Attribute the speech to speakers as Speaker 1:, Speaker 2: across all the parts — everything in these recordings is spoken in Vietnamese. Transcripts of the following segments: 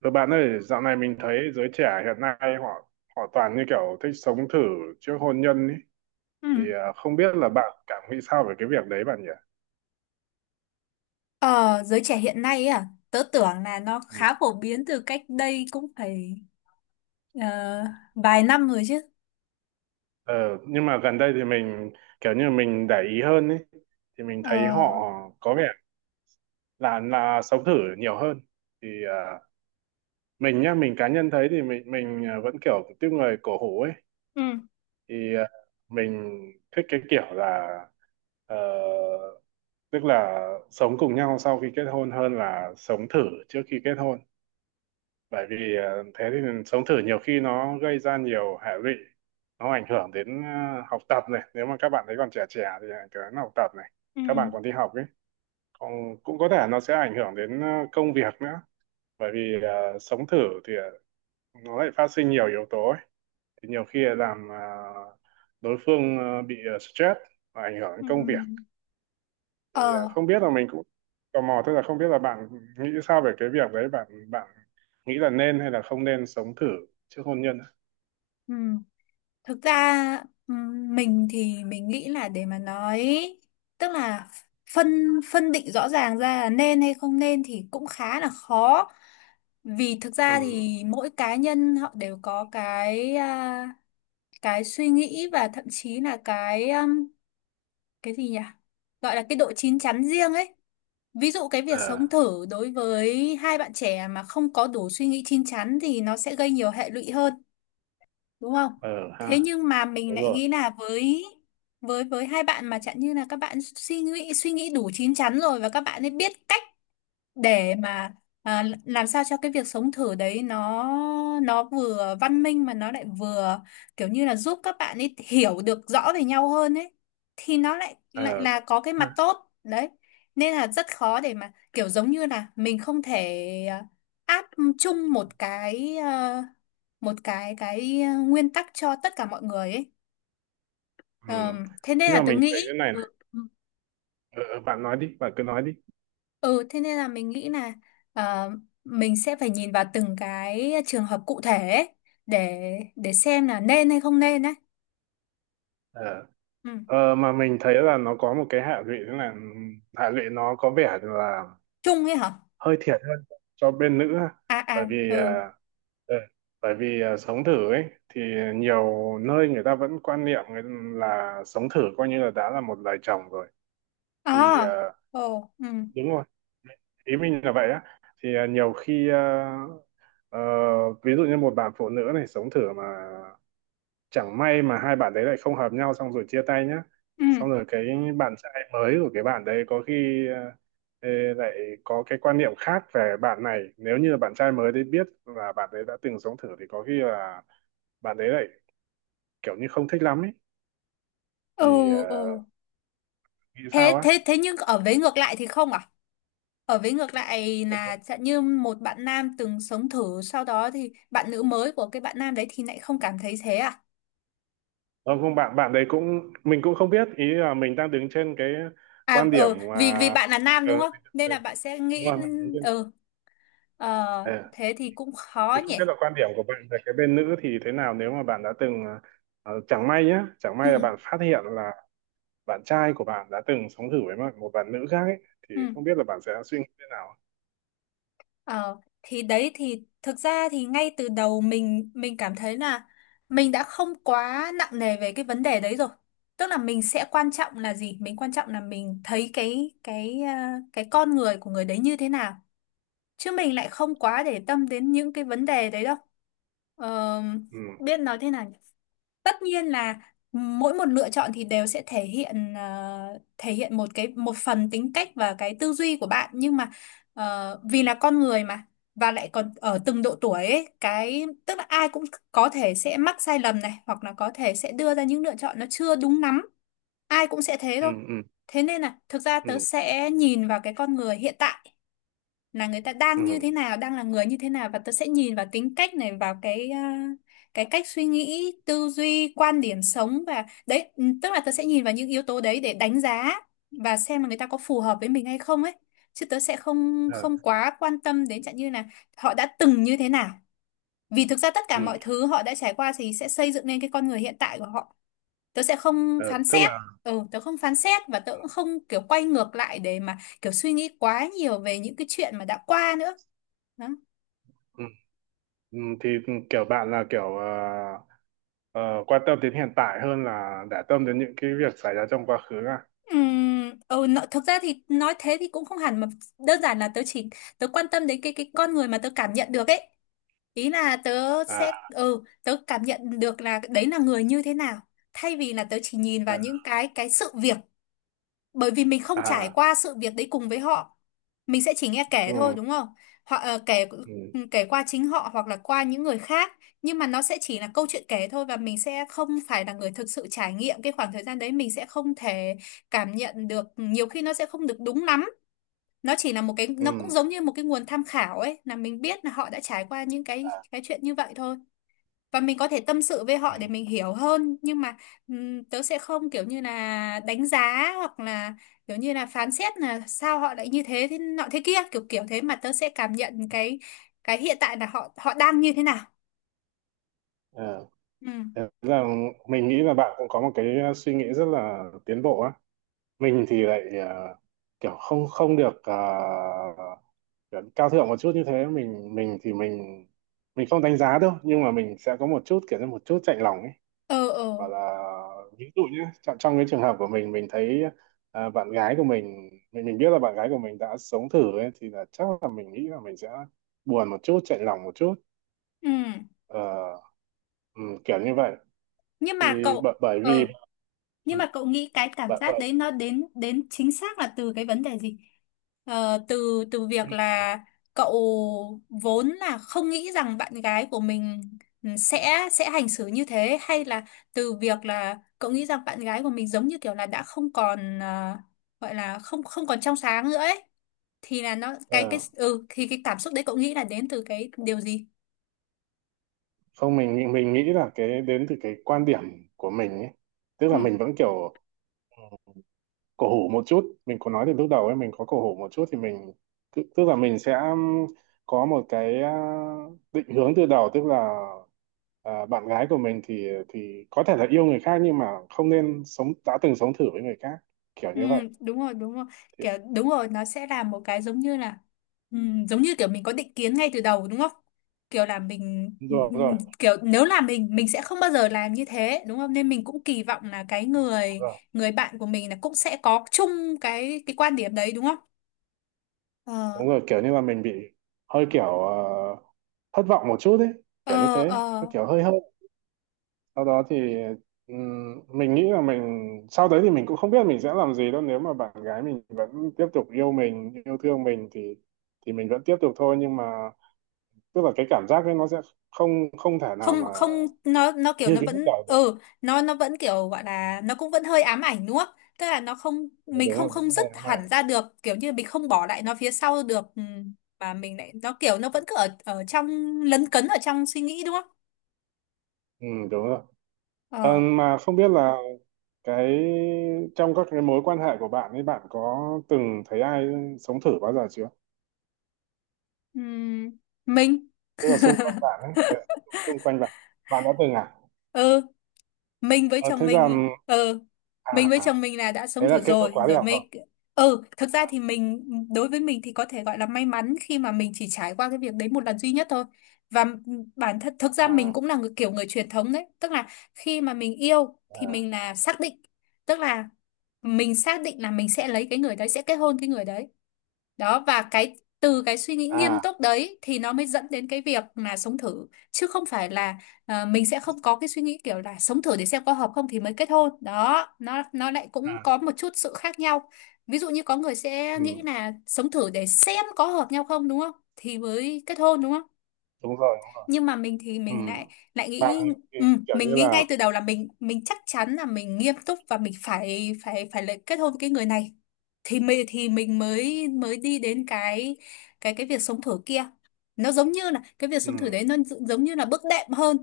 Speaker 1: Rồi bạn ơi, dạo này mình thấy giới trẻ hiện nay họ họ toàn như kiểu thích sống thử trước hôn nhân ấy.
Speaker 2: Ừ.
Speaker 1: Thì không biết là bạn cảm nghĩ sao về cái việc đấy bạn nhỉ?
Speaker 2: Ờ, Giới trẻ hiện nay ấy à, tớ tưởng là nó
Speaker 1: Ừ.
Speaker 2: khá phổ biến từ cách đây cũng phải ờ, vài năm rồi chứ.
Speaker 1: Ờ, nhưng mà gần đây thì mình kiểu như mình để ý hơn ấy. Thì mình thấy họ
Speaker 2: Ờ,
Speaker 1: có vẻ là sống thử nhiều hơn. Thì mình nhá, mình cá nhân thấy thì mình vẫn kiểu tiếp người cổ hủ ấy.
Speaker 2: ừ,
Speaker 1: Thì mình thích cái kiểu là ờ, tức là sống cùng nhau sau khi kết hôn hơn là sống thử trước khi kết hôn, bởi vì thế thì sống thử nhiều khi nó gây ra nhiều hệ lụy, nó ảnh hưởng đến học tập này, nếu mà các bạn ấy còn trẻ trẻ thì ảnh hưởng đến học tập này,
Speaker 2: ừ,
Speaker 1: các bạn còn đi học ấy, còn cũng có thể nó sẽ ảnh hưởng đến công việc nữa, bởi vì sống thử thì nó lại phát sinh nhiều yếu tố ấy. Thì nhiều khi làm đối phương bị stress và ảnh hưởng đến
Speaker 2: ừ.
Speaker 1: công việc. Thì
Speaker 2: Ờ,
Speaker 1: không biết là mình cũng tò mò, tức là không biết là bạn nghĩ sao về cái việc đấy, bạn bạn nghĩ là nên hay là không nên sống thử trước hôn nhân á?
Speaker 2: ừ. Thực ra ừ, mình thì mình nghĩ là để mà nói, tức là phân phân định rõ ràng ra là nên hay không nên thì cũng khá là khó. Vì thực ra
Speaker 1: Ừ.
Speaker 2: thì mỗi cá nhân họ đều có cái suy nghĩ, và thậm chí là cái gì nhỉ? Gọi là cái độ chín chắn riêng ấy. Ví dụ cái việc sống
Speaker 1: Ờ.
Speaker 2: thử đối với hai bạn trẻ mà không có đủ suy nghĩ chín chắn thì nó sẽ gây nhiều hệ lụy hơn, đúng không?
Speaker 1: Ờ
Speaker 2: Thế
Speaker 1: ha.
Speaker 2: nhưng mà mình
Speaker 1: Đúng
Speaker 2: lại
Speaker 1: rồi.
Speaker 2: nghĩ là với với hai bạn mà chẳng như là các bạn suy nghĩ đủ chín chắn rồi, và các bạn ấy biết cách để mà làm sao cho cái việc sống thử đấy nó vừa văn minh mà nó lại vừa kiểu như là giúp các bạn ấy hiểu được rõ về nhau hơn ấy, thì nó lại lại
Speaker 1: Ờ.
Speaker 2: là có cái mặt tốt đấy. Nên là rất khó để mà kiểu giống như là mình không thể áp chung một cái nguyên tắc cho tất cả mọi người ấy.
Speaker 1: Ừ.
Speaker 2: Thế nên
Speaker 1: Nhưng
Speaker 2: là
Speaker 1: mà
Speaker 2: tớ
Speaker 1: mình thấy
Speaker 2: nghĩ.
Speaker 1: thế này
Speaker 2: ừ,
Speaker 1: này. Ờ, Bạn nói đi, bạn cứ nói đi.
Speaker 2: Ừ, thế nên là mình nghĩ là ờ, mình sẽ phải nhìn vào từng cái trường hợp cụ thể ấy, để để xem là nên hay không nên đấy.
Speaker 1: ờ
Speaker 2: Ừ.
Speaker 1: Mà mình thấy là nó có một cái hệ lụy, thế là hệ lụy nó có vẻ là
Speaker 2: Chung ấy hả?
Speaker 1: hơi thiệt hơn cho bên nữ ha.
Speaker 2: À
Speaker 1: Bởi
Speaker 2: à,
Speaker 1: vì
Speaker 2: ừ.
Speaker 1: Ừ. Bởi vì sống thử ấy thì nhiều nơi người ta vẫn quan niệm là sống thử coi như là đã là một lời chồng rồi. Thì
Speaker 2: À, ồ, ừ,
Speaker 1: đúng rồi, ý mình là vậy á. Thì nhiều khi ờ, ví dụ như một bạn phụ nữ này sống thử mà chẳng may mà hai bạn đấy lại không hợp nhau, xong rồi chia tay nhá,
Speaker 2: ừ,
Speaker 1: xong rồi cái bạn trai mới của cái bạn đấy có khi ê, lại có cái quan niệm khác về bạn này, nếu như bạn trai mới đấy biết là bạn đấy đã từng sống thử thì có khi là bạn đấy lại kiểu như không thích lắm ấy.
Speaker 2: ừ,
Speaker 1: Thì
Speaker 2: ừ.
Speaker 1: nghĩ sao
Speaker 2: Thế,
Speaker 1: á.
Speaker 2: thế, thế nhưng ở vế ngược lại thì không à? Ở vế ngược lại là chẳng như một bạn nam từng sống thử sau đó thì bạn nữ mới của cái bạn nam đấy thì lại không cảm thấy thế à?
Speaker 1: Không, không, bạn bạn đấy cũng mình cũng không biết, ý là mình đang đứng trên cái
Speaker 2: À,
Speaker 1: quan điểm
Speaker 2: ừ,
Speaker 1: mà
Speaker 2: vì vì bạn là nam
Speaker 1: ờ,
Speaker 2: đúng không? Nên
Speaker 1: ờ,
Speaker 2: là bạn sẽ
Speaker 1: đúng
Speaker 2: nghĩ.
Speaker 1: rồi, mình đứng trên,
Speaker 2: ừ Ờ,
Speaker 1: ờ,
Speaker 2: thế thì cũng khó
Speaker 1: thì
Speaker 2: nhỉ.
Speaker 1: không biết là quan điểm của bạn về cái bên nữ thì thế nào nếu mà bạn đã từng chẳng may nhá, chẳng
Speaker 2: Ừ,
Speaker 1: may là bạn phát hiện là bạn trai của bạn đã từng sống thử với một bạn nữ khác ấy, thì
Speaker 2: ừ.
Speaker 1: không biết là bạn sẽ suy nghĩ thế nào.
Speaker 2: Ờ, thì đấy, thì thực ra thì ngay từ đầu mình cảm thấy là mình đã không quá nặng nề về cái vấn đề đấy rồi. Tức là mình sẽ quan trọng là gì? Mình quan trọng là mình thấy cái con người của người đấy như thế nào. Chứ mình lại không quá để tâm đến những cái vấn đề đấy đâu. Ờ,
Speaker 1: Ừ.
Speaker 2: Biết nói thế nào, tất nhiên là mỗi một lựa chọn thì đều sẽ thể hiện một phần tính cách và cái tư duy của bạn. Nhưng mà vì là con người mà, và lại còn ở từng độ tuổi ấy, tức là ai cũng có thể sẽ mắc sai lầm này, hoặc là có thể sẽ đưa ra những lựa chọn nó chưa đúng lắm. Ai cũng sẽ thế
Speaker 1: Ừ.
Speaker 2: thôi.
Speaker 1: Ừ.
Speaker 2: Thế nên là thực ra
Speaker 1: Ừ.
Speaker 2: tớ sẽ nhìn vào cái con người hiện tại, là người ta
Speaker 1: Ừ.
Speaker 2: đang như thế nào, đang là người như thế nào. Và tớ sẽ nhìn vào tính cách này, vào cái cách suy nghĩ, tư duy, quan điểm sống, và đấy, tức là tớ sẽ nhìn vào những yếu tố đấy để đánh giá và xem là người ta có phù hợp với mình hay không ấy. Chứ tớ sẽ không không
Speaker 1: Ờ.
Speaker 2: quá quan tâm đến chẳng như là họ đã từng như thế nào. Vì thực ra tất cả
Speaker 1: Ừ.
Speaker 2: mọi thứ họ đã trải qua thì sẽ xây dựng nên cái con người hiện tại của họ. Tớ sẽ không
Speaker 1: Ờ,
Speaker 2: phán
Speaker 1: tức là.
Speaker 2: xét. Tớ không phán xét, và tớ cũng không kiểu quay ngược lại để mà kiểu suy nghĩ quá nhiều về những cái chuyện mà đã qua nữa. Đó.
Speaker 1: Ừ. Ừ, thì kiểu bạn là kiểu ờ, quan tâm đến hiện tại hơn là để tâm đến những cái việc xảy ra trong quá khứ à?
Speaker 2: Thực ra thì nói thế thì cũng không hẳn, mà đơn giản là tớ chỉ quan tâm đến cái con người mà tớ cảm nhận được ấy. Ý là tớ
Speaker 1: À.
Speaker 2: sẽ ừ tớ cảm nhận được là đấy là người như thế nào. Thay vì là tớ chỉ nhìn
Speaker 1: Ờ.
Speaker 2: vào những cái sự việc. Bởi vì mình không trải
Speaker 1: À.
Speaker 2: qua sự việc đấy cùng với họ, mình sẽ chỉ nghe kể thôi
Speaker 1: Ừ.
Speaker 2: đúng không. Họ kể
Speaker 1: Ừ.
Speaker 2: kể qua chính họ hoặc là qua những người khác. Nhưng mà nó sẽ chỉ là câu chuyện kể thôi, và mình sẽ không phải là người thực sự trải nghiệm cái khoảng thời gian đấy. Mình sẽ không thể cảm nhận được, nhiều khi nó sẽ không được đúng lắm. Nó chỉ là một cái,
Speaker 1: Ừ.
Speaker 2: nó cũng giống như một cái nguồn tham khảo ấy, là mình biết là họ đã trải qua những cái
Speaker 1: Ờ.
Speaker 2: cái chuyện như vậy thôi. Và mình có thể tâm sự với
Speaker 1: Ừ.
Speaker 2: họ để mình hiểu hơn, nhưng mà tớ sẽ không kiểu như là đánh giá, hoặc là kiểu như là phán xét là sao họ lại như thế, thế nọ thế kia, kiểu kiểu thế. Mà tớ sẽ cảm nhận cái hiện tại là họ họ đang như thế nào.
Speaker 1: Ờ.
Speaker 2: Ừ.
Speaker 1: Thế là mình nghĩ là bạn cũng có một cái suy nghĩ rất là tiến bộ á. Mình thì lại kiểu không không được kiểu cao thượng một chút như thế. Mình mình thì mình mình không đánh giá đâu, nhưng mà mình sẽ có một chút kiểu như một chút chạnh lòng ấy.
Speaker 2: ờ ờ
Speaker 1: Và là ví dụ nhé, trong cái trường hợp của mình thấy bạn gái của mình, mình biết là bạn gái của mình đã sống thử ấy, thì là chắc là mình nghĩ là mình sẽ buồn một chút, chạnh lòng một chút.
Speaker 2: ừ.
Speaker 1: Ờ, ừ, Kiểu như vậy.
Speaker 2: nhưng
Speaker 1: Thì
Speaker 2: mà
Speaker 1: bởi,
Speaker 2: cậu
Speaker 1: bởi vì
Speaker 2: ờ
Speaker 1: ừ,
Speaker 2: Nhưng mà cậu nghĩ cái cảm
Speaker 1: bởi,
Speaker 2: giác
Speaker 1: bởi,
Speaker 2: đấy nó đến đến chính xác là từ cái vấn đề gì? Ờ, từ từ việc là cậu vốn là không nghĩ rằng bạn gái của mình, sẽ hành xử như thế, hay là từ việc là cậu nghĩ rằng bạn gái của mình giống như kiểu là đã không còn, gọi là không không còn trong sáng nữa ấy, thì là nó cái
Speaker 1: ờ,
Speaker 2: ừ thì cái cảm xúc đấy cậu nghĩ là đến từ cái điều gì?
Speaker 1: không, mình nghĩ là cái đến từ cái quan điểm của mình ấy. Tức
Speaker 2: Ừ.
Speaker 1: là mình vẫn kiểu cổ hủ một chút, mình có nói từ lúc đầu ấy, mình có cổ hủ một chút. Thì mình, tức tức là mình sẽ có một cái định hướng từ đầu. Tức là bạn gái của mình thì có thể là yêu người khác nhưng mà không nên đã từng sống thử với người khác, kiểu
Speaker 2: Ừ,
Speaker 1: như vậy.
Speaker 2: đúng rồi đúng rồi,
Speaker 1: Thì
Speaker 2: kiểu đúng rồi, nó sẽ là một cái, giống ừ, giống như kiểu mình có định kiến ngay từ đầu đúng không, kiểu là mình
Speaker 1: đúng rồi, đúng rồi,
Speaker 2: kiểu nếu là mình sẽ không bao giờ làm như thế đúng không, nên mình cũng kỳ vọng là cái
Speaker 1: đúng
Speaker 2: người
Speaker 1: rồi,
Speaker 2: người bạn của mình là cũng sẽ có chung cái quan điểm đấy đúng không. ờ
Speaker 1: đúng rồi. Kiểu như là mình bị hơi kiểu thất vọng một chút ấy. Kiểu như
Speaker 2: ờ
Speaker 1: thế,
Speaker 2: ờ
Speaker 1: nó kiểu hơi. Sau đó thì mình nghĩ là mình, sau đấy thì mình cũng không biết mình sẽ làm gì đâu, nếu mà bạn gái mình vẫn tiếp tục yêu mình, yêu thương mình thì mình vẫn tiếp tục thôi. Nhưng mà tức là cái cảm giác ấy nó sẽ không không thể nào
Speaker 2: Không,
Speaker 1: mà
Speaker 2: không, nó kiểu
Speaker 1: như
Speaker 2: nó
Speaker 1: cái lúc
Speaker 2: vẫn
Speaker 1: đầu được.
Speaker 2: ừ nó nó vẫn kiểu gọi là nó cũng vẫn hơi ám ảnh đúng không. Tức là nó không,
Speaker 1: Ờ,
Speaker 2: mình
Speaker 1: Đúng
Speaker 2: không
Speaker 1: rồi,
Speaker 2: không
Speaker 1: đúng
Speaker 2: dứt
Speaker 1: rồi, cái
Speaker 2: hẳn
Speaker 1: này.
Speaker 2: ra được, kiểu như mình không bỏ lại nó phía sau được. Ừ, mà mình lại nó kiểu nó vẫn cứ ở ở trong, lấn cấn ở trong suy nghĩ đúng không.
Speaker 1: Ừ, đúng rồi.
Speaker 2: ờ
Speaker 1: Mà không biết là cái, trong các cái mối quan hệ của bạn ấy, bạn có từng thấy ai sống thử bao giờ chưa?
Speaker 2: ừm, mình
Speaker 1: Tức là xung quanh bạn ấy, xung quanh bạn bạn đã từng à?
Speaker 2: ừ mình với
Speaker 1: Ờ,
Speaker 2: chồng
Speaker 1: thế
Speaker 2: mình
Speaker 1: rằng. à
Speaker 2: là đã sống
Speaker 1: Thế là
Speaker 2: thử
Speaker 1: kết thúc
Speaker 2: rồi
Speaker 1: khóa đi
Speaker 2: rồi
Speaker 1: học rồi.
Speaker 2: mới. Thực ra thì mình, đối với mình thì có thể gọi là may mắn khi mà mình chỉ trải qua cái việc đấy một lần duy nhất thôi. Và bản thân thực ra mình
Speaker 1: À.
Speaker 2: cũng là người kiểu người truyền thống đấy. Tức là khi mà mình yêu thì
Speaker 1: À.
Speaker 2: mình là xác định, tức là mình xác định là mình sẽ lấy cái người đấy, sẽ kết hôn cái người đấy. Đó, và cái, từ cái suy nghĩ nghiêm
Speaker 1: À.
Speaker 2: túc đấy thì nó mới dẫn đến cái việc là sống thử. Chứ không phải là mình sẽ không có cái suy nghĩ kiểu là sống thử để xem có hợp không thì mới kết hôn. Đó nó lại cũng
Speaker 1: À.
Speaker 2: có một chút sự khác nhau. Ví dụ như có người sẽ nghĩ
Speaker 1: Ừ.
Speaker 2: là sống thử để xem có hợp nhau không đúng không thì mới kết hôn đúng không.
Speaker 1: Đúng rồi, đúng rồi.
Speaker 2: Nhưng mà mình thì
Speaker 1: Ừ.
Speaker 2: mình lại lại
Speaker 1: Bạn
Speaker 2: nghĩ,
Speaker 1: ấy thì
Speaker 2: ừ,
Speaker 1: kiểu
Speaker 2: mình
Speaker 1: như
Speaker 2: nghĩ
Speaker 1: là.
Speaker 2: ngay từ đầu là mình chắc chắn là mình nghiêm túc và mình phải phải phải lại kết hôn với cái người này, thì mình mới mới đi đến cái việc sống thử kia. Nó giống như là cái việc
Speaker 1: ừ,
Speaker 2: sống thử đấy nó giống như là bước đệm hơn.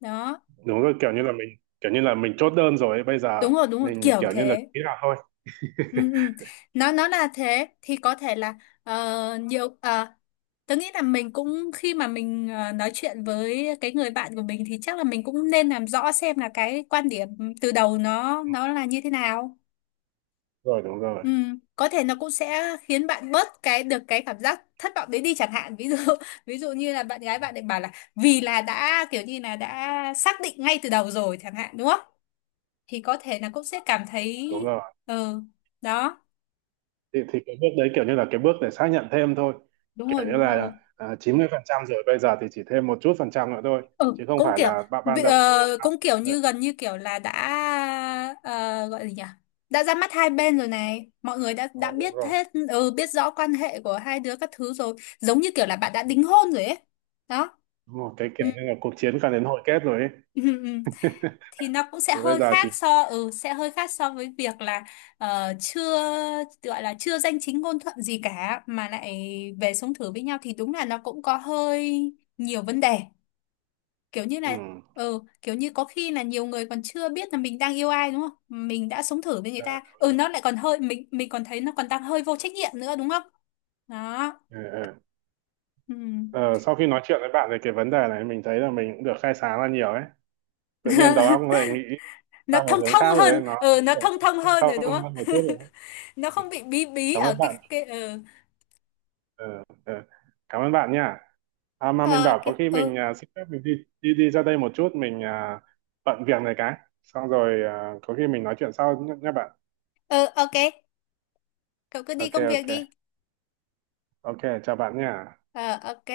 Speaker 2: Đó.
Speaker 1: Đúng rồi, kiểu như là mình, kiểu như là mình chốt đơn rồi ấy. Bây giờ
Speaker 2: Đúng rồi đúng rồi,
Speaker 1: mình
Speaker 2: kiểu
Speaker 1: kiểu như là
Speaker 2: thế.
Speaker 1: ký là thôi.
Speaker 2: Ừ, ừ. Nó là thế thì có thể là nhiều, tớ nghĩ là mình cũng khi mà mình nói chuyện với cái người bạn của mình thì chắc là mình cũng nên làm rõ xem là cái quan điểm từ đầu nó là như thế nào.
Speaker 1: Rồi. Đúng rồi,
Speaker 2: Ừ. Có thể nó cũng sẽ khiến bạn bớt cái được cái cảm giác thất vọng đấy đi chẳng hạn, ví dụ. Ví dụ như là bạn gái bạn ấy bảo là vì là đã kiểu như là đã xác định ngay từ đầu rồi chẳng hạn đúng không, thì có thể là cũng sẽ cảm thấy.
Speaker 1: đúng rồi.
Speaker 2: Ừ. Đó.
Speaker 1: Thì cái bước đấy kiểu như là cái bước để xác nhận thêm thôi,
Speaker 2: Đúng rồi,
Speaker 1: kiểu như
Speaker 2: đúng rồi.
Speaker 1: là 90% rồi, bây giờ thì chỉ thêm một chút phần trăm nữa thôi,
Speaker 2: Ừ,
Speaker 1: chứ không phải là bạn ban đầu là bạn ban.
Speaker 2: cũng kiểu
Speaker 1: Rồi.
Speaker 2: như gần như kiểu là đã ờ, gọi gì nhỉ. Đã ra mắt hai bên rồi này, mọi người đã
Speaker 1: Rồi, đúng
Speaker 2: biết
Speaker 1: rồi.
Speaker 2: hết, biết rõ quan hệ của hai đứa các thứ rồi. Giống như kiểu là bạn đã
Speaker 1: Ừ,
Speaker 2: đính hôn rồi ấy. Đó.
Speaker 1: đúng rồi, cái
Speaker 2: Ừ.
Speaker 1: kiểu như là cuộc chiến càng đến hồi kết rồi ấy.
Speaker 2: Ừ, ừ. Thì nó cũng
Speaker 1: Thì bây giờ chỉ.
Speaker 2: sẽ hơi khác so với việc là chưa, gọi là chưa danh chính ngôn thuận gì cả mà lại về sống thử với nhau, thì đúng là nó cũng có hơi nhiều vấn đề. Kiểu như
Speaker 1: Ừ.
Speaker 2: là, kiểu như có khi là nhiều người còn chưa biết là mình đang yêu ai đúng không, mình đã sống thử với người
Speaker 1: Ừ,
Speaker 2: ta.
Speaker 1: đúng
Speaker 2: Ừ
Speaker 1: rồi.
Speaker 2: nó lại còn hơi, mình còn thấy nó còn đang hơi vô trách nhiệm nữa đúng không. Đó.
Speaker 1: Ừ, ừ.
Speaker 2: Ừ.
Speaker 1: Ờ, Sau khi nói chuyện với bạn về cái vấn đề này, mình thấy là mình cũng được khai sáng ra nhiều ấy. Tự nhiên đầu óc lại nghĩ
Speaker 2: nó
Speaker 1: sang một
Speaker 2: thông
Speaker 1: hướng
Speaker 2: thông
Speaker 1: khác rồi đấy.
Speaker 2: hơn
Speaker 1: Nó
Speaker 2: ừ nó
Speaker 1: kiểu
Speaker 2: thông thông hơn rồi đúng
Speaker 1: thông hơn một
Speaker 2: không.
Speaker 1: chút rồi đấy.
Speaker 2: Nó
Speaker 1: Ừ,
Speaker 2: không bị bí bí
Speaker 1: cảm
Speaker 2: ở
Speaker 1: ơn
Speaker 2: cái
Speaker 1: bạn.
Speaker 2: cái ừ
Speaker 1: Ờ, ờ, Cảm ơn bạn nha. Mà mình
Speaker 2: Ờ, ok,
Speaker 1: bảo có khi
Speaker 2: ừ,
Speaker 1: mình xin phép, mình đi đi đi ra đây một chút, mình bận việc này cái, xong rồi có khi mình nói chuyện sau nhé, nhé bạn.
Speaker 2: ừ, ok, cậu cứ đi
Speaker 1: Ok
Speaker 2: công việc
Speaker 1: ok.
Speaker 2: đi.
Speaker 1: Ok, chào bạn nha.
Speaker 2: Ờ, ok.